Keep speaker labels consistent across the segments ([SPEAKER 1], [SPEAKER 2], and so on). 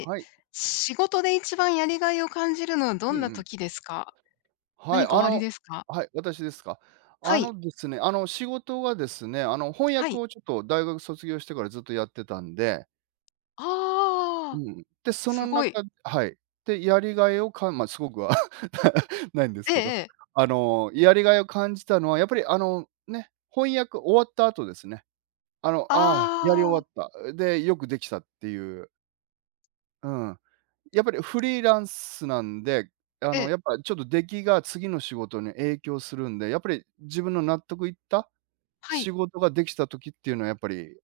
[SPEAKER 1] え、
[SPEAKER 2] はい。
[SPEAKER 1] 仕事で一番やりがいを感じるのは
[SPEAKER 2] う
[SPEAKER 1] どんな
[SPEAKER 2] んうん。
[SPEAKER 1] 時ですか？
[SPEAKER 2] はい、
[SPEAKER 1] 何か
[SPEAKER 2] あ
[SPEAKER 1] おあり
[SPEAKER 2] の
[SPEAKER 1] ですか？
[SPEAKER 2] はい、私ですか。
[SPEAKER 1] は
[SPEAKER 2] あ
[SPEAKER 1] い、
[SPEAKER 2] のですね、あの、仕事がですね、あの、翻
[SPEAKER 1] は
[SPEAKER 2] 訳
[SPEAKER 1] い。
[SPEAKER 2] をちょっと大学卒業してからずっとやってたんで、う
[SPEAKER 1] ああ、
[SPEAKER 2] ん。で、そ
[SPEAKER 1] す
[SPEAKER 2] の
[SPEAKER 1] ごい。
[SPEAKER 2] 中はい。で、やりがいをまあ、すごくは ないんです
[SPEAKER 1] ええ
[SPEAKER 2] けど、
[SPEAKER 1] ええ。
[SPEAKER 2] やりがいを感じたのはやっぱり、翻訳終わった後ですね。ああ、やり終わ
[SPEAKER 1] ああ、
[SPEAKER 2] った、で、よくできたっていう、うん。やっぱりフリーランスなんで、
[SPEAKER 1] ええ、
[SPEAKER 2] やっぱちょっと出来が次の仕事に影響するんで、やっぱり自分の納得いった
[SPEAKER 1] は
[SPEAKER 2] 仕
[SPEAKER 1] い。
[SPEAKER 2] 事ができた時っていうのはやっぱり、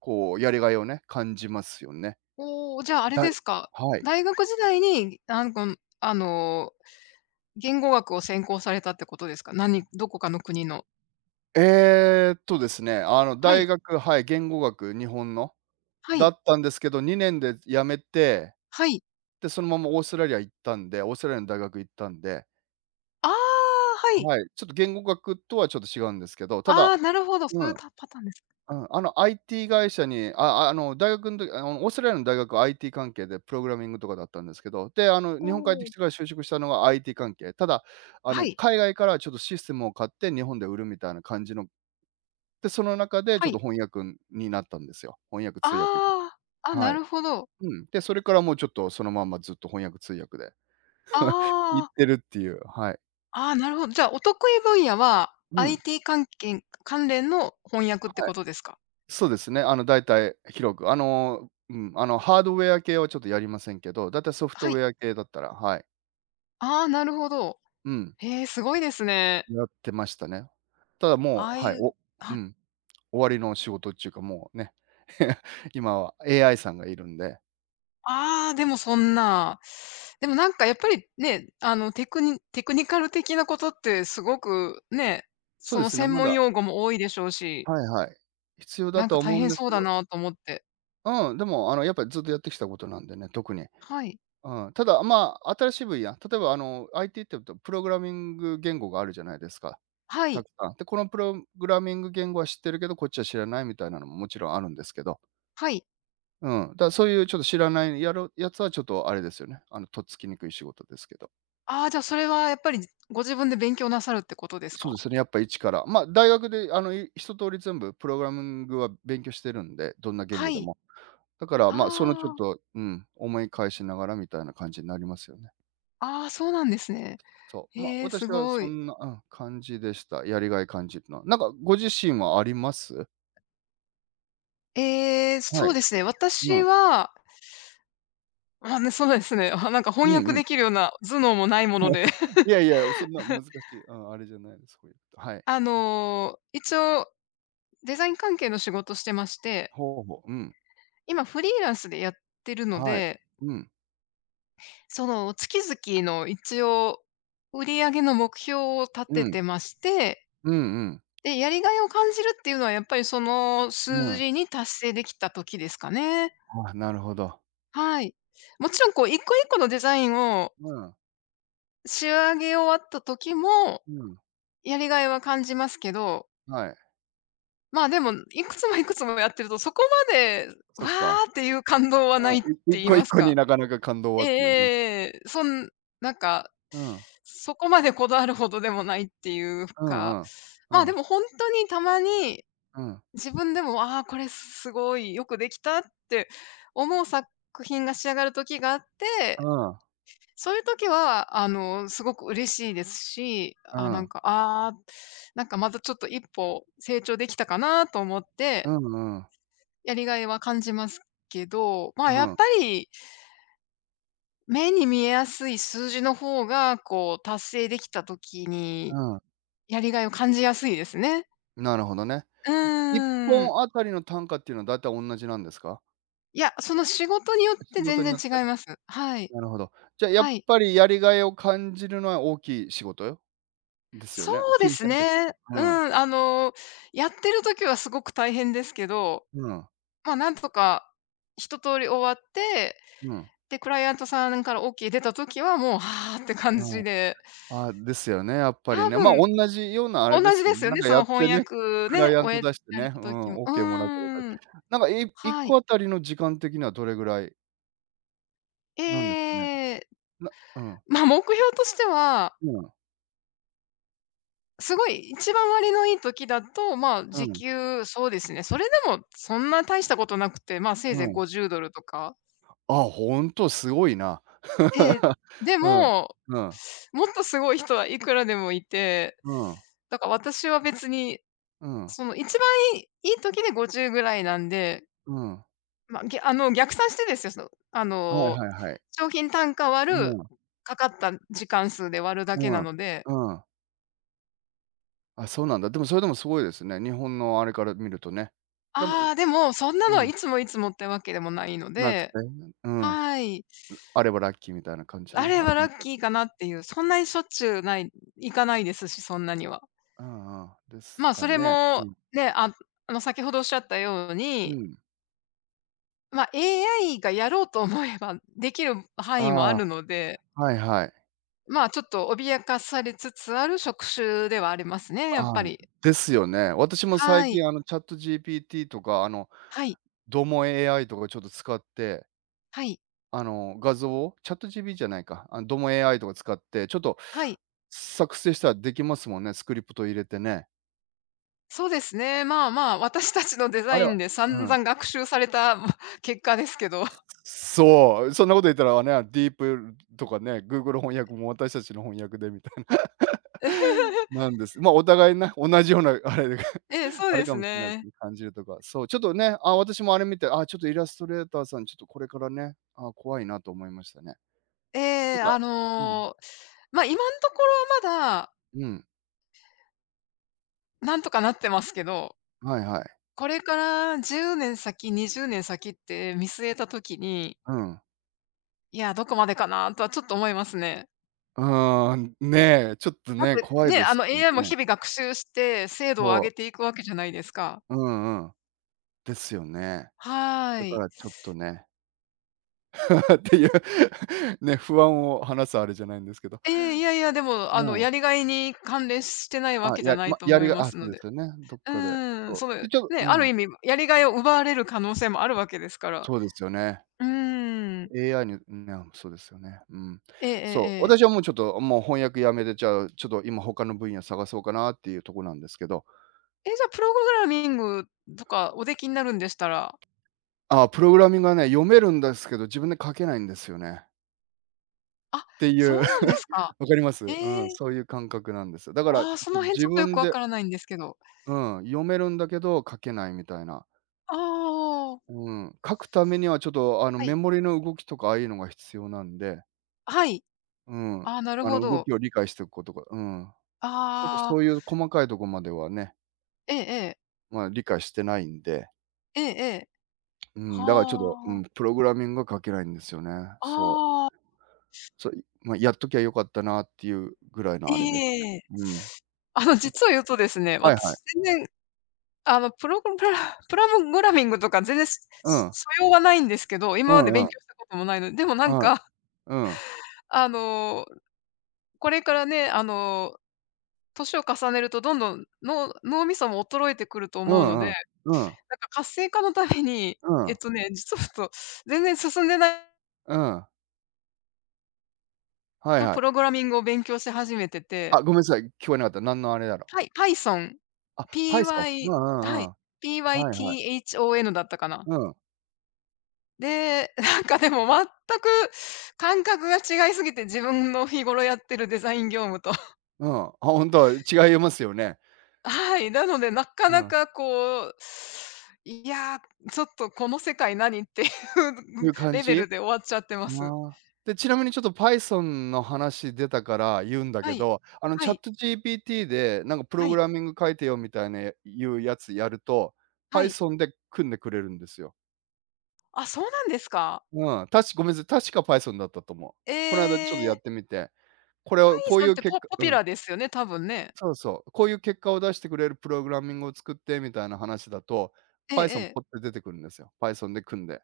[SPEAKER 2] こうやりがいをね、感じますよね。
[SPEAKER 1] おお、じゃあ、あれ
[SPEAKER 2] だい
[SPEAKER 1] ですか、
[SPEAKER 2] はい。
[SPEAKER 1] 大学時代に、なんこんあの、言語学を専攻されたってことですか？何どこかの国の。
[SPEAKER 2] ですね、あの
[SPEAKER 1] は
[SPEAKER 2] 大
[SPEAKER 1] い、
[SPEAKER 2] 学、はい、言語学、日本の
[SPEAKER 1] は
[SPEAKER 2] だ
[SPEAKER 1] い、
[SPEAKER 2] ったんですけど、2年で辞めて、
[SPEAKER 1] はい。
[SPEAKER 2] で、そのままオーストラリア行ったんで、オーストラリアの大学行ったんで、
[SPEAKER 1] ああ、はい。
[SPEAKER 2] はい、ちょっと言語学とはちょっと違うんですけど、ただ
[SPEAKER 1] ああ、なるほど、そ
[SPEAKER 2] う
[SPEAKER 1] ういう
[SPEAKER 2] ん。
[SPEAKER 1] たパターンです。
[SPEAKER 2] うん、IT 会社に、あの大学の時オーストラリアの大学は IT 関係でプログラミングとかだったんですけど、で、
[SPEAKER 1] お
[SPEAKER 2] 日本帰ってき
[SPEAKER 1] お、
[SPEAKER 2] てから就職したのが IT 関係。ただ、
[SPEAKER 1] はい、
[SPEAKER 2] 海外からちょっとシステムを買って日本で売るみたいな感じの、で、その中でち
[SPEAKER 1] は
[SPEAKER 2] ょっ
[SPEAKER 1] い。
[SPEAKER 2] と翻訳になったんですよ。翻訳通訳に。
[SPEAKER 1] ああ、あ、
[SPEAKER 2] は
[SPEAKER 1] な
[SPEAKER 2] い。
[SPEAKER 1] るほど。
[SPEAKER 2] うん。で、それからもうちょっとそのまんまずっと翻訳通訳で
[SPEAKER 1] あ
[SPEAKER 2] 行っ
[SPEAKER 1] あ。
[SPEAKER 2] てるっていう、はい。
[SPEAKER 1] ああ、なるほど。じゃあ、お得意分野は
[SPEAKER 2] うん、
[SPEAKER 1] IT 関係関連の翻訳って
[SPEAKER 2] はい。
[SPEAKER 1] ことですか？
[SPEAKER 2] そうですね。大体広く、ハードウェア系はちょっとやりませんけど、だいたいソフ
[SPEAKER 1] は
[SPEAKER 2] トウ
[SPEAKER 1] い。
[SPEAKER 2] ェア系だったら、はい。
[SPEAKER 1] ああ、なるほど。
[SPEAKER 2] うん、
[SPEAKER 1] へえ、すごいですね。
[SPEAKER 2] やってましたね。ただ
[SPEAKER 1] あ
[SPEAKER 2] もう、
[SPEAKER 1] あ
[SPEAKER 2] は
[SPEAKER 1] い
[SPEAKER 2] い、
[SPEAKER 1] う、
[SPEAKER 2] う
[SPEAKER 1] あ、
[SPEAKER 2] ん、終わりの仕事っちゅうか、もうね、今は AI さんがいるんで、
[SPEAKER 1] ああでもそんな。でもなんかやっぱりね、あの、テクニカル的なことってすごくね、
[SPEAKER 2] そう
[SPEAKER 1] そ
[SPEAKER 2] で
[SPEAKER 1] の
[SPEAKER 2] すね、
[SPEAKER 1] 専
[SPEAKER 2] ま
[SPEAKER 1] 門
[SPEAKER 2] だ
[SPEAKER 1] 用語も多いでしょうし、
[SPEAKER 2] はいはい、必要だ
[SPEAKER 1] なん
[SPEAKER 2] と
[SPEAKER 1] か
[SPEAKER 2] は
[SPEAKER 1] 大
[SPEAKER 2] 思うん
[SPEAKER 1] 変
[SPEAKER 2] です
[SPEAKER 1] そう
[SPEAKER 2] け
[SPEAKER 1] だ
[SPEAKER 2] ど、
[SPEAKER 1] なと思って。
[SPEAKER 2] うん、でも、やっぱりずっとやってきたことなんでね、特に
[SPEAKER 1] はい。
[SPEAKER 2] うん、ただ、まあ、新しい分野、例えばIT って言うとプログラミング言語があるじゃないですか、
[SPEAKER 1] は
[SPEAKER 2] た
[SPEAKER 1] い。
[SPEAKER 2] くさん。で、このプログラミング言語は知ってるけど、こっちは知らないみたいなのももちろんあるんですけど、
[SPEAKER 1] はい。
[SPEAKER 2] うん、だからそういうちょっと知らないやつはちょっとあれですよね、とっつきにくい仕事ですけど。
[SPEAKER 1] ああ、じゃあそれはやっぱりご自分で勉強なさるってことです
[SPEAKER 2] そう
[SPEAKER 1] か？
[SPEAKER 2] ですね、やっぱ一から。まあ、大学であのい一通り全部プログラミングは勉強してるんで、どんな言
[SPEAKER 1] は
[SPEAKER 2] 語で
[SPEAKER 1] い。
[SPEAKER 2] も。だから、まあ、そのちょっ
[SPEAKER 1] ああ。
[SPEAKER 2] と、うん、思い返しながらみたいな感じになりますよね。
[SPEAKER 1] ああ、そうなんですね。
[SPEAKER 2] そう、まあ、
[SPEAKER 1] ええ、す
[SPEAKER 2] 私は
[SPEAKER 1] ご
[SPEAKER 2] そ
[SPEAKER 1] い。
[SPEAKER 2] んな、うん、感じでした。やりがい感じるのは。なんかご自身はあります？
[SPEAKER 1] ええ、
[SPEAKER 2] は
[SPEAKER 1] そう
[SPEAKER 2] い。
[SPEAKER 1] ですね、
[SPEAKER 2] う
[SPEAKER 1] 私
[SPEAKER 2] ん。
[SPEAKER 1] は、あ、ね、そうですね、あ、なんか
[SPEAKER 2] う
[SPEAKER 1] 翻
[SPEAKER 2] ん
[SPEAKER 1] 訳
[SPEAKER 2] うん。
[SPEAKER 1] できるような頭脳もないもので、
[SPEAKER 2] いやいや、そんな難しい、うん、あれじゃないです。そういうことはい。
[SPEAKER 1] あの、一応デザイン関係の仕事してまして、
[SPEAKER 2] ほうほう。うん。
[SPEAKER 1] 今フリーランスでやってるの
[SPEAKER 2] はい。
[SPEAKER 1] で、
[SPEAKER 2] うん、
[SPEAKER 1] その月々の一応売り上げの目標を立
[SPEAKER 2] う
[SPEAKER 1] てて
[SPEAKER 2] ん、
[SPEAKER 1] まして、
[SPEAKER 2] うんうん。
[SPEAKER 1] で、やりがいを感じるっていうのはやっぱりその
[SPEAKER 2] う
[SPEAKER 1] 数
[SPEAKER 2] ん。
[SPEAKER 1] 字に達成できた時ですかね。
[SPEAKER 2] ああ、なるほど。
[SPEAKER 1] はい。もちろんこう一個一個のデザインを
[SPEAKER 2] うん、
[SPEAKER 1] 仕上げ終わった時も、
[SPEAKER 2] うん、
[SPEAKER 1] やりがいは感じますけど、
[SPEAKER 2] はい。
[SPEAKER 1] まあ、でも、いくつもいくつもやってると、そこまで、わ
[SPEAKER 2] そっか。
[SPEAKER 1] ーっていう感動は
[SPEAKER 2] う
[SPEAKER 1] ないっ
[SPEAKER 2] ん、
[SPEAKER 1] て
[SPEAKER 2] 一
[SPEAKER 1] 言い
[SPEAKER 2] 個
[SPEAKER 1] ま
[SPEAKER 2] 一
[SPEAKER 1] す
[SPEAKER 2] 個に
[SPEAKER 1] か。
[SPEAKER 2] なかなか感動
[SPEAKER 1] え
[SPEAKER 2] は
[SPEAKER 1] え
[SPEAKER 2] っ
[SPEAKER 1] え
[SPEAKER 2] ていう。うん。
[SPEAKER 1] えええ。そんなんか、
[SPEAKER 2] うん。
[SPEAKER 1] そこまでこだわるほどでもないっていう
[SPEAKER 2] うんう
[SPEAKER 1] か、
[SPEAKER 2] ん。う
[SPEAKER 1] まあ、で
[SPEAKER 2] ん、
[SPEAKER 1] も本当にたまに、
[SPEAKER 2] うん。
[SPEAKER 1] 自分でも、ああ、これすごいよくできたって思う作品が仕上がる時があっ
[SPEAKER 2] う
[SPEAKER 1] て
[SPEAKER 2] ん、
[SPEAKER 1] そういう時は、あの、すごく嬉しいですし、
[SPEAKER 2] う
[SPEAKER 1] あ、なん
[SPEAKER 2] ん。
[SPEAKER 1] か、ああ、なんかまたちょっと一歩成長できたかなと思っ
[SPEAKER 2] う
[SPEAKER 1] て、
[SPEAKER 2] んうん。
[SPEAKER 1] やりがいは感じますけど、まあ、やっぱ
[SPEAKER 2] う
[SPEAKER 1] り目に見えやすい数字の方が、こう、達成できた時に
[SPEAKER 2] ん、うん。
[SPEAKER 1] やりがいを感じやすいですね。
[SPEAKER 2] なるほどね。
[SPEAKER 1] う
[SPEAKER 2] 1
[SPEAKER 1] ーん。
[SPEAKER 2] 本あたりの単価っていうのはだいたい同じなんですか？
[SPEAKER 1] いや、その仕事によっ
[SPEAKER 2] 仕
[SPEAKER 1] て
[SPEAKER 2] 事
[SPEAKER 1] 全
[SPEAKER 2] に
[SPEAKER 1] 然
[SPEAKER 2] よって？
[SPEAKER 1] 違います。はい。
[SPEAKER 2] なるほど。じゃあ、やっ
[SPEAKER 1] はい。
[SPEAKER 2] ぱりやりがいを感じるのは大きい仕事ですよ
[SPEAKER 1] そ
[SPEAKER 2] ね？
[SPEAKER 1] うで
[SPEAKER 2] 金
[SPEAKER 1] す
[SPEAKER 2] 銭的に。
[SPEAKER 1] ね。う
[SPEAKER 2] う
[SPEAKER 1] ん、
[SPEAKER 2] ん。
[SPEAKER 1] あの、やってる時はすごく大変ですけど、
[SPEAKER 2] うん。
[SPEAKER 1] まあ、なんとか一通り終わって、
[SPEAKER 2] うん。
[SPEAKER 1] で、クライアントさんから OK 出た時はもう、はあって感
[SPEAKER 2] うん。
[SPEAKER 1] じで、
[SPEAKER 2] ああ、ですよね、やっぱ
[SPEAKER 1] 多
[SPEAKER 2] りね。ま、
[SPEAKER 1] 分
[SPEAKER 2] 同じようなあれで
[SPEAKER 1] 同じ
[SPEAKER 2] す
[SPEAKER 1] で
[SPEAKER 2] よね。
[SPEAKER 1] すよ
[SPEAKER 2] なん
[SPEAKER 1] ね、
[SPEAKER 2] か
[SPEAKER 1] そ
[SPEAKER 2] やっ
[SPEAKER 1] の翻
[SPEAKER 2] てね、
[SPEAKER 1] 訳
[SPEAKER 2] クラ
[SPEAKER 1] ね、
[SPEAKER 2] イアン
[SPEAKER 1] 終
[SPEAKER 2] ト
[SPEAKER 1] え
[SPEAKER 2] 出して
[SPEAKER 1] られ
[SPEAKER 2] ね、う
[SPEAKER 1] た時も。
[SPEAKER 2] ん、オ
[SPEAKER 1] う
[SPEAKER 2] ーケーもらうかどうか。
[SPEAKER 1] ーん、
[SPEAKER 2] なんか、1
[SPEAKER 1] はい。
[SPEAKER 2] 個あたりの時間的にはどれぐらい
[SPEAKER 1] え
[SPEAKER 2] なんですかね？
[SPEAKER 1] え、
[SPEAKER 2] うん。
[SPEAKER 1] まあ、目標としては、
[SPEAKER 2] うん。
[SPEAKER 1] すごい一番割のいい時だと、まあ、
[SPEAKER 2] う
[SPEAKER 1] 時
[SPEAKER 2] ん。
[SPEAKER 1] 給そうですね、それでもそんな大したことなくて、まあ、せいぜ
[SPEAKER 2] う
[SPEAKER 1] い
[SPEAKER 2] ん。
[SPEAKER 1] $50 とか
[SPEAKER 2] あ、ほんとすごいな。
[SPEAKER 1] ええ、で
[SPEAKER 2] うん。
[SPEAKER 1] も、
[SPEAKER 2] うん。
[SPEAKER 1] もっとすごい人はいくらでもいて、
[SPEAKER 2] うん、
[SPEAKER 1] だから私は別に、
[SPEAKER 2] うん、
[SPEAKER 1] その一番いい時で50ぐらいなんで、
[SPEAKER 2] うん。
[SPEAKER 1] ま、ぎあの、逆算してですよ、その、あ
[SPEAKER 2] はい
[SPEAKER 1] の、
[SPEAKER 2] はいはい。
[SPEAKER 1] 商品単価割
[SPEAKER 2] う
[SPEAKER 1] る、
[SPEAKER 2] ん、
[SPEAKER 1] かかった時間数で割るだけ
[SPEAKER 2] う
[SPEAKER 1] な
[SPEAKER 2] ん、
[SPEAKER 1] ので、
[SPEAKER 2] うん。あ、そうなんだ。でもそれでもすごいですね。日本のあれから見るとね。でも、
[SPEAKER 1] あ
[SPEAKER 2] う
[SPEAKER 1] あ、でもそんな
[SPEAKER 2] う
[SPEAKER 1] のは
[SPEAKER 2] ん、
[SPEAKER 1] いつもいつもってわけでもないの
[SPEAKER 2] なくて、
[SPEAKER 1] で、
[SPEAKER 2] うん。
[SPEAKER 1] はい。
[SPEAKER 2] あればラッキーみたいな感じ
[SPEAKER 1] あ
[SPEAKER 2] の、
[SPEAKER 1] れ
[SPEAKER 2] あれ
[SPEAKER 1] ばラ
[SPEAKER 2] だっ
[SPEAKER 1] ッ
[SPEAKER 2] たの
[SPEAKER 1] キーかなっていう、そんなにしょっちゅうない行かないですし、そんなには。
[SPEAKER 2] うんうん。です
[SPEAKER 1] まあ、
[SPEAKER 2] か
[SPEAKER 1] それ
[SPEAKER 2] ね。
[SPEAKER 1] も、
[SPEAKER 2] う
[SPEAKER 1] ね、あの、先ほどおっしゃったよう
[SPEAKER 2] ん、う
[SPEAKER 1] に、
[SPEAKER 2] ん。
[SPEAKER 1] まあ、AI がやろうと思えばできる範
[SPEAKER 2] あ
[SPEAKER 1] 囲もある
[SPEAKER 2] あ、
[SPEAKER 1] ので、
[SPEAKER 2] はいはい。
[SPEAKER 1] まあ、ちょっと脅かされつつある職種ではありますね、やっ
[SPEAKER 2] ああ、
[SPEAKER 1] ぱり。
[SPEAKER 2] ですよね。私も最
[SPEAKER 1] はい。
[SPEAKER 2] 近ChatGPT とか、
[SPEAKER 1] はい。
[SPEAKER 2] ドモ AI とかちょっと使って、
[SPEAKER 1] はい。
[SPEAKER 2] 画像を ChatGPT じゃないか、あのドモ AI とか使って、ちょっと
[SPEAKER 1] はい。
[SPEAKER 2] 作成したらできますもんね、スクリプト入れてね。
[SPEAKER 1] そうですね。まあまあ、私たちのデザ
[SPEAKER 2] あれ
[SPEAKER 1] イ
[SPEAKER 2] は
[SPEAKER 1] ンで
[SPEAKER 2] う
[SPEAKER 1] 散
[SPEAKER 2] ん。
[SPEAKER 1] 々学習された ま結果ですけど。
[SPEAKER 2] そう、そんなこと言ったらね、ディープとかね、Google 翻訳も私たちの翻訳でみたいな。なんです。ま、お互いね、同じようなあれで、
[SPEAKER 1] ええ、そ う
[SPEAKER 2] あれ
[SPEAKER 1] で
[SPEAKER 2] か
[SPEAKER 1] す
[SPEAKER 2] もしれないです
[SPEAKER 1] ね。
[SPEAKER 2] ね、感じるとか。そう、ちょっとね、あ、私もあれ見て、あ、ちょっとイラストレーターさん、ちょっとこれからね、あ、怖いなと思いましたね。
[SPEAKER 1] え
[SPEAKER 2] た
[SPEAKER 1] え、
[SPEAKER 2] だ
[SPEAKER 1] あ
[SPEAKER 2] うん、
[SPEAKER 1] の、ま、今のところはまだ
[SPEAKER 2] うん、
[SPEAKER 1] なんとかなってますけど
[SPEAKER 2] はいはい。
[SPEAKER 1] これから10年先、20年先って見据えた時に、
[SPEAKER 2] うん。
[SPEAKER 1] いや、どこまでかなとはちょっと思いますね。
[SPEAKER 2] うーん、ね、ちょっと
[SPEAKER 1] だっ
[SPEAKER 2] ね、
[SPEAKER 1] て
[SPEAKER 2] 怖い
[SPEAKER 1] ね、
[SPEAKER 2] で
[SPEAKER 1] あ
[SPEAKER 2] す
[SPEAKER 1] の
[SPEAKER 2] よ
[SPEAKER 1] AI も
[SPEAKER 2] ね。
[SPEAKER 1] 日々学習して精度を上
[SPEAKER 2] そ
[SPEAKER 1] げていくわけじゃないですか。
[SPEAKER 2] う、うんうん。ですよね。
[SPEAKER 1] は
[SPEAKER 2] だか
[SPEAKER 1] い。
[SPEAKER 2] らちょっとね、っていう ね、不安を話すあれじゃないんですけど。
[SPEAKER 1] ええ、いやいや、でも、
[SPEAKER 2] う
[SPEAKER 1] あの、
[SPEAKER 2] ん。
[SPEAKER 1] やりがいに関連してないわ
[SPEAKER 2] あ、
[SPEAKER 1] けじゃ
[SPEAKER 2] や
[SPEAKER 1] ない
[SPEAKER 2] ま、
[SPEAKER 1] と
[SPEAKER 2] や
[SPEAKER 1] 思
[SPEAKER 2] り
[SPEAKER 1] い
[SPEAKER 2] が
[SPEAKER 1] ま
[SPEAKER 2] あ、
[SPEAKER 1] す
[SPEAKER 2] そう
[SPEAKER 1] の
[SPEAKER 2] で
[SPEAKER 1] で。
[SPEAKER 2] すよね、どっ
[SPEAKER 1] う
[SPEAKER 2] かで。
[SPEAKER 1] ーん、
[SPEAKER 2] そ
[SPEAKER 1] そ
[SPEAKER 2] う。
[SPEAKER 1] の、
[SPEAKER 2] で、ちょっと
[SPEAKER 1] ね、
[SPEAKER 2] う
[SPEAKER 1] ある
[SPEAKER 2] ん、
[SPEAKER 1] 意味やりがいを奪われる可能性もあるわけですから。
[SPEAKER 2] そうですよね。
[SPEAKER 1] うーん。
[SPEAKER 2] AI にね、そうですよね。うん。
[SPEAKER 1] ええええ
[SPEAKER 2] そう、
[SPEAKER 1] ええ。
[SPEAKER 2] 私はもうちょっと、もう翻訳やめて、じゃあ、ちょっと今他の分野探そうかなっていうとこなんですけど。
[SPEAKER 1] え、じゃあプログラミングとかおできになるんでしたら
[SPEAKER 2] ああ、プログラミングはね、読めるんですけど、自分で書けないんですよね。
[SPEAKER 1] あ、
[SPEAKER 2] ってい
[SPEAKER 1] そう
[SPEAKER 2] う、
[SPEAKER 1] なん ですか。
[SPEAKER 2] わかります？うん、
[SPEAKER 1] ええ。
[SPEAKER 2] そういう感覚なんですよ。だから、ちょ
[SPEAKER 1] ああ、
[SPEAKER 2] っ
[SPEAKER 1] そ
[SPEAKER 2] と
[SPEAKER 1] の辺
[SPEAKER 2] 自
[SPEAKER 1] ちょっとよく
[SPEAKER 2] 分
[SPEAKER 1] わ
[SPEAKER 2] で
[SPEAKER 1] からないんですけど。
[SPEAKER 2] うん、読めるんだけど書けないみたいな。
[SPEAKER 1] ああ
[SPEAKER 2] うん、書くためにはちょっと
[SPEAKER 1] は
[SPEAKER 2] メ
[SPEAKER 1] い。
[SPEAKER 2] モリの動きとかああいうのが必要なんで、
[SPEAKER 1] はい。
[SPEAKER 2] うん、
[SPEAKER 1] ああ、なるほ
[SPEAKER 2] 動
[SPEAKER 1] ど。
[SPEAKER 2] きを理解しておくことが、うん。ちょっと
[SPEAKER 1] あ
[SPEAKER 2] そ
[SPEAKER 1] あ、
[SPEAKER 2] ういう細かいとこまではね、
[SPEAKER 1] ええええ。
[SPEAKER 2] まあ理解してないんで、
[SPEAKER 1] ええええ。
[SPEAKER 2] うん、だからちょっと、う
[SPEAKER 1] は
[SPEAKER 2] ん、
[SPEAKER 1] あ。
[SPEAKER 2] プログラミングが書けないんですよね。そう。
[SPEAKER 1] ああ、
[SPEAKER 2] そう、まあ、やっときゃよかったなっていうぐらいのあれですね。
[SPEAKER 1] ええ
[SPEAKER 2] うん。
[SPEAKER 1] あの、実を言うとですね、
[SPEAKER 2] はいはい。
[SPEAKER 1] 私全然、あの、プログプラ プログラミングとか全然
[SPEAKER 2] うん。
[SPEAKER 1] 素養はないんですけど、
[SPEAKER 2] う
[SPEAKER 1] 今まで
[SPEAKER 2] んう
[SPEAKER 1] 勉強し
[SPEAKER 2] ん。
[SPEAKER 1] たこともないので、でもなん
[SPEAKER 2] はい。
[SPEAKER 1] か、
[SPEAKER 2] うん。
[SPEAKER 1] あの、これからね、あの、年を重ねるとどんどん、の脳みそも衰えてくると
[SPEAKER 2] う
[SPEAKER 1] 思うので
[SPEAKER 2] ん
[SPEAKER 1] な
[SPEAKER 2] う
[SPEAKER 1] ん
[SPEAKER 2] ん。うん。
[SPEAKER 1] か活性化のために、
[SPEAKER 2] う
[SPEAKER 1] え
[SPEAKER 2] ん。
[SPEAKER 1] っとね、実を言と、全然進んでない
[SPEAKER 2] うん。はい
[SPEAKER 1] の
[SPEAKER 2] は
[SPEAKER 1] プ
[SPEAKER 2] い。
[SPEAKER 1] ログラミングを勉強し始めて
[SPEAKER 2] あ、
[SPEAKER 1] て、
[SPEAKER 2] ごめんなさい、聞こえなかった。何のあれだろう。
[SPEAKER 1] はい、Python、
[SPEAKER 2] あ、Python。う
[SPEAKER 1] PY
[SPEAKER 2] んう
[SPEAKER 1] は
[SPEAKER 2] んう
[SPEAKER 1] い、
[SPEAKER 2] ん。はいはい。
[SPEAKER 1] PYTHON だったかな。
[SPEAKER 2] うん、
[SPEAKER 1] で、なんかでも全く感覚が違いすぎて、自分の日頃やってるデザイン業務と。
[SPEAKER 2] うん。あ、本当違いますよね。
[SPEAKER 1] はい、なのでなか
[SPEAKER 2] う
[SPEAKER 1] な
[SPEAKER 2] ん。
[SPEAKER 1] かこう、いや、ちょっとこの世界何っていう
[SPEAKER 2] いう 感
[SPEAKER 1] レベル
[SPEAKER 2] じ？
[SPEAKER 1] で終わっちゃってま
[SPEAKER 2] あ
[SPEAKER 1] す。
[SPEAKER 2] あ。で、ちなみにちょっと Python の話出たから言うんだ
[SPEAKER 1] は
[SPEAKER 2] け
[SPEAKER 1] い。
[SPEAKER 2] ど、
[SPEAKER 1] はい。
[SPEAKER 2] ChatGPT でなんかプロ
[SPEAKER 1] は
[SPEAKER 2] グ
[SPEAKER 1] い。
[SPEAKER 2] ラミング書いてよみたいなうやつやると、
[SPEAKER 1] はい。
[SPEAKER 2] Python で組んでくれるんですよ。
[SPEAKER 1] あ、そうなんですか。
[SPEAKER 2] うん、ごめんなさい、確か Python だったと思う。
[SPEAKER 1] え
[SPEAKER 2] この間ちょっとやっ
[SPEAKER 1] え。
[SPEAKER 2] てみて、これ
[SPEAKER 1] パイ
[SPEAKER 2] をこう
[SPEAKER 1] ソ
[SPEAKER 2] い
[SPEAKER 1] ンっ
[SPEAKER 2] う
[SPEAKER 1] て
[SPEAKER 2] 結果
[SPEAKER 1] ポピュ
[SPEAKER 2] う
[SPEAKER 1] ラ
[SPEAKER 2] ん、
[SPEAKER 1] ーですよね、多分ね。
[SPEAKER 2] そうそう、こういう結果を出してくれるプログラミングを作ってみたいな話だと、
[SPEAKER 1] えええ
[SPEAKER 2] Python
[SPEAKER 1] え。
[SPEAKER 2] ポッて出てくるんですよ。Python で組んで。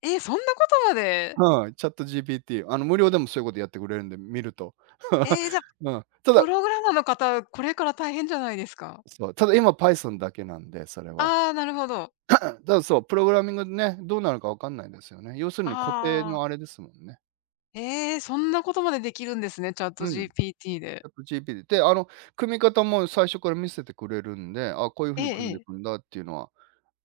[SPEAKER 1] え、そんなことま
[SPEAKER 2] う
[SPEAKER 1] で。
[SPEAKER 2] ん、ChatGPT、無料でもそういうことやってくれるんで、見ると。
[SPEAKER 1] ええ、じゃ、
[SPEAKER 2] うん。ただ
[SPEAKER 1] プログラマーの方、これから大変じゃないですか？
[SPEAKER 2] そう、ただ今 Python だけなんで、それは。
[SPEAKER 1] ああ、なるほど。
[SPEAKER 2] うん、ただそう、プログラミングね、どうなるかわかんないですよね。要するに固定
[SPEAKER 1] あ
[SPEAKER 2] のあ
[SPEAKER 1] あ。
[SPEAKER 2] れですもんね。
[SPEAKER 1] ええ、そんなことまでできるんですね、
[SPEAKER 2] うん、
[SPEAKER 1] ChatGPT で。
[SPEAKER 2] ChatGPT。で、組み方も最初から見せてくれるんで、あ、こういう
[SPEAKER 1] え
[SPEAKER 2] 風に
[SPEAKER 1] え
[SPEAKER 2] 組
[SPEAKER 1] え
[SPEAKER 2] んでい
[SPEAKER 1] え。
[SPEAKER 2] くんだっていうのは、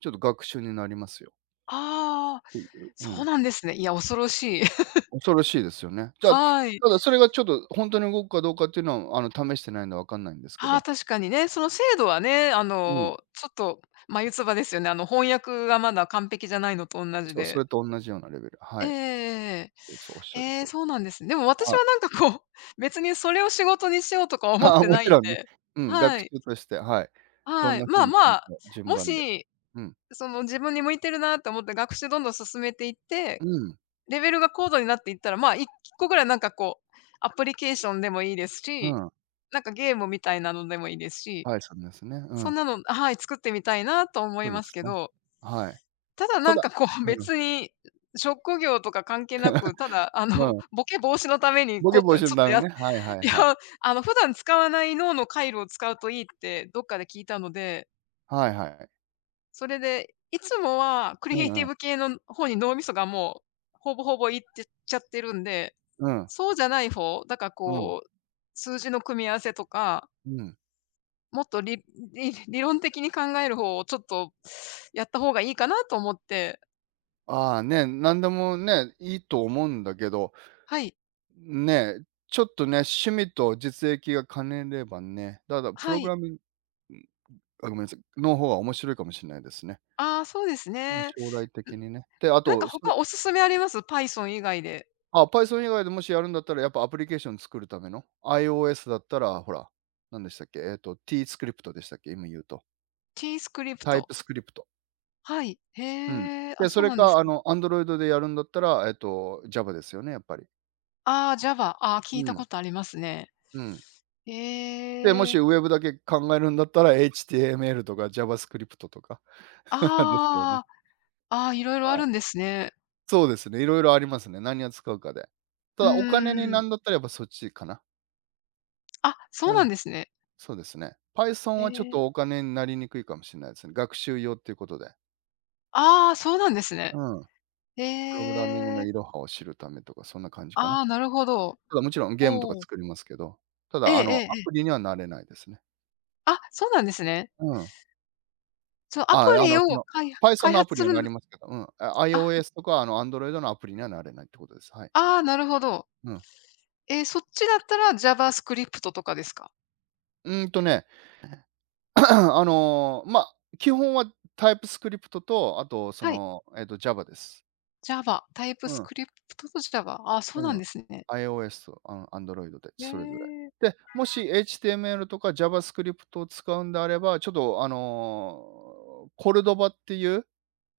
[SPEAKER 2] ちょっと学習になりますよっ
[SPEAKER 1] ああ、
[SPEAKER 2] ていう。う
[SPEAKER 1] そう
[SPEAKER 2] ん。
[SPEAKER 1] なんですね。いや、恐ろしい。
[SPEAKER 2] 恐ろしいですよね。じゃあ、
[SPEAKER 1] はい。
[SPEAKER 2] ただそれがちょっと本当に動くかどうかっていうのは、試してないんでわかんないんですけ
[SPEAKER 1] ああ、
[SPEAKER 2] ど。
[SPEAKER 1] 確かにね、その精度はね、あ
[SPEAKER 2] うん。
[SPEAKER 1] の、ちょっと眉唾ですよね。あの、翻訳がまだ完璧じゃないのとおんなじ
[SPEAKER 2] そう、そ
[SPEAKER 1] で。
[SPEAKER 2] れと同じようなレベル、は
[SPEAKER 1] ええ
[SPEAKER 2] い。
[SPEAKER 1] え
[SPEAKER 2] そう、おっし
[SPEAKER 1] え
[SPEAKER 2] ゃる
[SPEAKER 1] え
[SPEAKER 2] 通
[SPEAKER 1] え。
[SPEAKER 2] り。
[SPEAKER 1] そうなんですね。でも私
[SPEAKER 2] はい。
[SPEAKER 1] はなんかこう、別にそれを仕事にしようとか 思っ
[SPEAKER 2] ああ、
[SPEAKER 1] て
[SPEAKER 2] も
[SPEAKER 1] な
[SPEAKER 2] ち
[SPEAKER 1] いんで。
[SPEAKER 2] ろんね。うん、学
[SPEAKER 1] はい、
[SPEAKER 2] 習として、はい。どん
[SPEAKER 1] はい。
[SPEAKER 2] な風
[SPEAKER 1] まあ
[SPEAKER 2] に
[SPEAKER 1] ま
[SPEAKER 2] 組
[SPEAKER 1] あ、
[SPEAKER 2] むか、順
[SPEAKER 1] も
[SPEAKER 2] 番で。
[SPEAKER 1] し、
[SPEAKER 2] うん。
[SPEAKER 1] その自分に向いてるなと思って学習どんどん進めていって、
[SPEAKER 2] うん。
[SPEAKER 1] レベルが高度になっていったら、まあ、1個ぐらいなんかこう、アプリケーションでもいいです
[SPEAKER 2] う
[SPEAKER 1] し、
[SPEAKER 2] ん。
[SPEAKER 1] なんかゲームみたいなのでもいいですし、
[SPEAKER 2] はい、そうですね。う
[SPEAKER 1] そ
[SPEAKER 2] ん。
[SPEAKER 1] んなのはい、作ってみたいなと思
[SPEAKER 2] そ
[SPEAKER 1] い
[SPEAKER 2] うで
[SPEAKER 1] ます
[SPEAKER 2] す
[SPEAKER 1] け
[SPEAKER 2] ね。
[SPEAKER 1] ど。
[SPEAKER 2] はい。
[SPEAKER 1] ただ
[SPEAKER 2] た
[SPEAKER 1] なん
[SPEAKER 2] だ
[SPEAKER 1] かこう
[SPEAKER 2] う
[SPEAKER 1] 別に、職業とか関係なく、ただあの、
[SPEAKER 2] ん、うん。
[SPEAKER 1] ボケ防止のために
[SPEAKER 2] ボケ
[SPEAKER 1] こう
[SPEAKER 2] 防
[SPEAKER 1] と、
[SPEAKER 2] 止
[SPEAKER 1] ち
[SPEAKER 2] の
[SPEAKER 1] ょっ
[SPEAKER 2] た
[SPEAKER 1] と
[SPEAKER 2] め
[SPEAKER 1] や
[SPEAKER 2] ね。はいは い
[SPEAKER 1] いや、
[SPEAKER 2] はい。
[SPEAKER 1] あの普段使わない脳の回路を使うといいってどっかで聞いたので、
[SPEAKER 2] はいはい。
[SPEAKER 1] それで、いつもはク
[SPEAKER 2] う
[SPEAKER 1] リエイテ
[SPEAKER 2] んう
[SPEAKER 1] ィ
[SPEAKER 2] ん。
[SPEAKER 1] ブ系の方に脳みそがもう、ほぼほぼいってっちゃってるんで、
[SPEAKER 2] うん。
[SPEAKER 1] そうじゃない方、だから
[SPEAKER 2] うん。
[SPEAKER 1] こう、数字の組み合わせとか、
[SPEAKER 2] うん。
[SPEAKER 1] もっと理論的に考える方をちょっとやった方がいいかなと思って
[SPEAKER 2] ああ、ね、なんでもね、いいと思うんだけど、
[SPEAKER 1] はい、
[SPEAKER 2] ね、ちょっとね、趣味と実益が兼ねればね、ただプ
[SPEAKER 1] は
[SPEAKER 2] ログ
[SPEAKER 1] い。
[SPEAKER 2] ラミンん、あ、ごめんなさい、の方が面白いかもしれないですね。
[SPEAKER 1] ああ、そうです
[SPEAKER 2] うん、
[SPEAKER 1] ね。ん、
[SPEAKER 2] 将来的にね。で、あ
[SPEAKER 1] なんか
[SPEAKER 2] と、
[SPEAKER 1] 他おすすめあります？Python 以外で。
[SPEAKER 2] あ、Python 以外でもしやるんだったら、やっぱアプリケーション作るための、iOS だったら、ほら、なんでしたっけ、T-Script でしたっけ、今言うと。
[SPEAKER 1] T-Script。
[SPEAKER 2] TypeScript。
[SPEAKER 1] はい。へ
[SPEAKER 2] うん。
[SPEAKER 1] え、あ、
[SPEAKER 2] で、そ
[SPEAKER 1] そう
[SPEAKER 2] れ
[SPEAKER 1] なんです
[SPEAKER 2] か、
[SPEAKER 1] ね。
[SPEAKER 2] Android でやるんだったら、Java ですよね、やっぱり。
[SPEAKER 1] ああ、Java。ああ、
[SPEAKER 2] う
[SPEAKER 1] 聞いた
[SPEAKER 2] ん、
[SPEAKER 1] ことありますね。
[SPEAKER 2] うん。で、も
[SPEAKER 1] へ
[SPEAKER 2] し
[SPEAKER 1] え。
[SPEAKER 2] Web だけ考えるんだったら、HTML とか JavaScript とか ですよね。
[SPEAKER 1] ああ、ああ、いろいろあ
[SPEAKER 2] は
[SPEAKER 1] る
[SPEAKER 2] い。
[SPEAKER 1] んですね。
[SPEAKER 2] そうですね、色々ありますね、何を使うかで。た
[SPEAKER 1] う
[SPEAKER 2] だ、お金に
[SPEAKER 1] ー
[SPEAKER 2] な
[SPEAKER 1] ん。
[SPEAKER 2] んだったらやっぱそっちかな。
[SPEAKER 1] あ、
[SPEAKER 2] う
[SPEAKER 1] そうなん
[SPEAKER 2] ん。
[SPEAKER 1] ですね。
[SPEAKER 2] そうですね。Python
[SPEAKER 1] へ
[SPEAKER 2] はちょっ
[SPEAKER 1] え。
[SPEAKER 2] とお金になりにくいかもしれないですね。学習用っていうことで。
[SPEAKER 1] ああ、そうなんですね。
[SPEAKER 2] うん。
[SPEAKER 1] へ
[SPEAKER 2] プログラミングの
[SPEAKER 1] え。
[SPEAKER 2] いろはを知るためとか、そんな感じか
[SPEAKER 1] あ
[SPEAKER 2] な。
[SPEAKER 1] あ、なるほど。
[SPEAKER 2] ただもちろんゲームとか
[SPEAKER 1] おお。
[SPEAKER 2] 作りますけど、た
[SPEAKER 1] ええ
[SPEAKER 2] だあ
[SPEAKER 1] え
[SPEAKER 2] の、
[SPEAKER 1] え
[SPEAKER 2] ア
[SPEAKER 1] え
[SPEAKER 2] プ
[SPEAKER 1] え。
[SPEAKER 2] リにはなれないですね。
[SPEAKER 1] あ、そうなんですね。
[SPEAKER 2] うん。
[SPEAKER 1] そのアプ
[SPEAKER 2] あ、あ
[SPEAKER 1] リ
[SPEAKER 2] の、
[SPEAKER 1] を
[SPEAKER 2] その
[SPEAKER 1] かい
[SPEAKER 2] Python
[SPEAKER 1] 開
[SPEAKER 2] のアプ
[SPEAKER 1] 発
[SPEAKER 2] リ
[SPEAKER 1] す
[SPEAKER 2] には
[SPEAKER 1] る
[SPEAKER 2] な
[SPEAKER 1] ん
[SPEAKER 2] りますけど、うん。あ、
[SPEAKER 1] あ、
[SPEAKER 2] iOS とかあの Android のアプリにはなれないってことです。はい。
[SPEAKER 1] ああ、なるほど。
[SPEAKER 2] うん。
[SPEAKER 1] えー、そっちだったら JavaScript とかですか？
[SPEAKER 2] うーんとね、あの、まあ、基本は TypeScript と、あとそ
[SPEAKER 1] はい、
[SPEAKER 2] の、Java です。
[SPEAKER 1] Java、
[SPEAKER 2] うん。
[SPEAKER 1] TypeScript と Java。あそうな
[SPEAKER 2] う
[SPEAKER 1] ん
[SPEAKER 2] ん。
[SPEAKER 1] ですね。
[SPEAKER 2] iOS と、Android で、
[SPEAKER 1] へ
[SPEAKER 2] それぞれ。
[SPEAKER 1] えー。
[SPEAKER 2] で、もし HTML とか JavaScript を使うんであれば、ちょっとあの、コルドバっていう、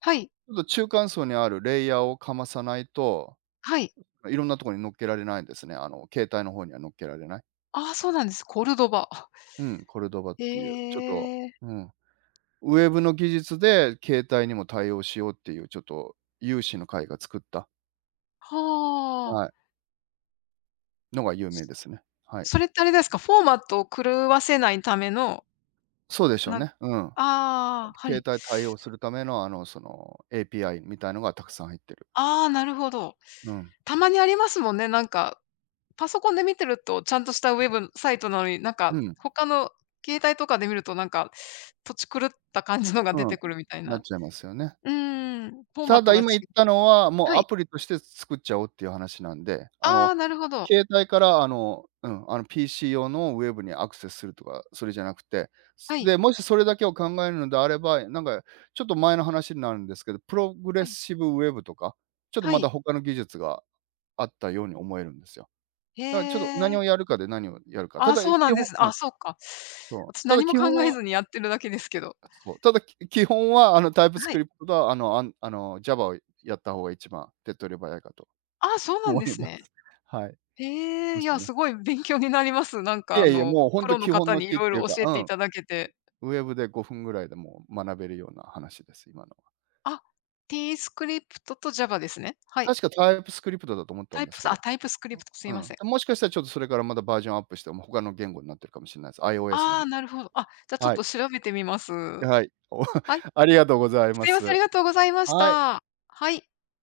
[SPEAKER 1] はい、
[SPEAKER 2] ちょっと中間層にあるレイヤーをかまさないと、
[SPEAKER 1] はい。
[SPEAKER 2] いろんなとこに乗っけられないんですね。あの、携帯の方には乗っけられない。
[SPEAKER 1] あそうなんです。コルドバ。
[SPEAKER 2] うん、コルドバっていう、
[SPEAKER 1] へ
[SPEAKER 2] ちょっと、
[SPEAKER 1] え。
[SPEAKER 2] うん、ウェブの技術で携帯にも対応しようっていう、ちょっと有志の会が作った、
[SPEAKER 1] は
[SPEAKER 2] は
[SPEAKER 1] あ。
[SPEAKER 2] い、のが有名ですね。はい。
[SPEAKER 1] それってあれですか、フォーマットを狂わせないための、
[SPEAKER 2] そうでしょう
[SPEAKER 1] な
[SPEAKER 2] ね。うん。
[SPEAKER 1] ああ、は
[SPEAKER 2] 携
[SPEAKER 1] い。
[SPEAKER 2] 帯対応するための、API みたいのがたくさん入ってる。
[SPEAKER 1] ああ、なるほど。
[SPEAKER 2] うん。
[SPEAKER 1] たまにありますもんね、なんか、パソコンで見てるとちゃんとしたウェブサイトなのに、なんか、
[SPEAKER 2] うん。
[SPEAKER 1] 他の携帯とかで見ると、なんか、土地狂った感じのが出
[SPEAKER 2] うん。
[SPEAKER 1] てくるみたい
[SPEAKER 2] な
[SPEAKER 1] な。
[SPEAKER 2] っちゃいますよね。
[SPEAKER 1] うーん、フォーマッ
[SPEAKER 2] た
[SPEAKER 1] ト
[SPEAKER 2] だ、
[SPEAKER 1] が違
[SPEAKER 2] 今言った
[SPEAKER 1] う。
[SPEAKER 2] のは、もう
[SPEAKER 1] は
[SPEAKER 2] ア
[SPEAKER 1] い。
[SPEAKER 2] プリとして作っちゃおうっていう話なんで、あ
[SPEAKER 1] あ
[SPEAKER 2] の、
[SPEAKER 1] あ、なるほど。
[SPEAKER 2] 携帯から、PC 用のウェブにアクセスするとか、それじゃなくて、
[SPEAKER 1] はい。
[SPEAKER 2] で、もしそれだけを考えるのであれば、なんか、ちょっと前の話になるんですけど、プログレッ
[SPEAKER 1] はい。
[SPEAKER 2] シブウェブとか、ちょっと
[SPEAKER 1] は
[SPEAKER 2] また
[SPEAKER 1] い。
[SPEAKER 2] 他の技術があったように思えるんですよ。
[SPEAKER 1] へ
[SPEAKER 2] だからちょっと何
[SPEAKER 1] え。
[SPEAKER 2] をやるかで何をやるか。た
[SPEAKER 1] ああ、
[SPEAKER 2] だ、
[SPEAKER 1] そうな
[SPEAKER 2] 基
[SPEAKER 1] んで
[SPEAKER 2] 本
[SPEAKER 1] す。
[SPEAKER 2] うん。
[SPEAKER 1] あ、そうか。
[SPEAKER 2] そ
[SPEAKER 1] 私
[SPEAKER 2] う。ただ
[SPEAKER 1] 何も
[SPEAKER 2] 基
[SPEAKER 1] 考
[SPEAKER 2] 本
[SPEAKER 1] え
[SPEAKER 2] は
[SPEAKER 1] ずにやってるだけですけど。
[SPEAKER 2] そう、ただ、き 基本は、あの、タイプス
[SPEAKER 1] は
[SPEAKER 2] ク
[SPEAKER 1] い。
[SPEAKER 2] リプトと、あの、Java をやった方が一番手っ取り早いかと
[SPEAKER 1] ああ、そうなん
[SPEAKER 2] 思
[SPEAKER 1] で
[SPEAKER 2] い
[SPEAKER 1] す
[SPEAKER 2] ま
[SPEAKER 1] ね。
[SPEAKER 2] す。はい。
[SPEAKER 1] へ
[SPEAKER 2] で
[SPEAKER 1] え、い
[SPEAKER 2] す
[SPEAKER 1] や、
[SPEAKER 2] ね。
[SPEAKER 1] すごい勉強になります。なん
[SPEAKER 2] い
[SPEAKER 1] かあ
[SPEAKER 2] やいや、
[SPEAKER 1] の、
[SPEAKER 2] もうほん
[SPEAKER 1] プ
[SPEAKER 2] と
[SPEAKER 1] ロの
[SPEAKER 2] 基本
[SPEAKER 1] 方
[SPEAKER 2] の
[SPEAKER 1] にい
[SPEAKER 2] 木っ
[SPEAKER 1] ろい
[SPEAKER 2] ていう
[SPEAKER 1] ろ
[SPEAKER 2] か、
[SPEAKER 1] 教え
[SPEAKER 2] う
[SPEAKER 1] ていただけて。
[SPEAKER 2] ん、ウェブで5分ぐらいでもう学べるような話です、今のは。
[SPEAKER 1] あ、TScript と Java ですね。はい。
[SPEAKER 2] 確かタイプスクリプトだと思った
[SPEAKER 1] タ
[SPEAKER 2] ん
[SPEAKER 1] イ
[SPEAKER 2] で
[SPEAKER 1] プ
[SPEAKER 2] すけ
[SPEAKER 1] あ、
[SPEAKER 2] ど、
[SPEAKER 1] TypeScript、すい
[SPEAKER 2] う
[SPEAKER 1] ま
[SPEAKER 2] ん。
[SPEAKER 1] せん。
[SPEAKER 2] もしかしたらちょっとそれからまたバージョンアップして、もう他の言語になってるかもしれないです。iOS の
[SPEAKER 1] あ
[SPEAKER 2] 方。
[SPEAKER 1] あ、なるほど。あ、じゃ、あちょっ
[SPEAKER 2] はい。
[SPEAKER 1] と調べてみます。
[SPEAKER 2] はい。お、
[SPEAKER 1] はい、
[SPEAKER 2] ありがとうございま
[SPEAKER 1] すいま
[SPEAKER 2] す。
[SPEAKER 1] せん、ありがとうございまし
[SPEAKER 2] はい。
[SPEAKER 1] た。はい。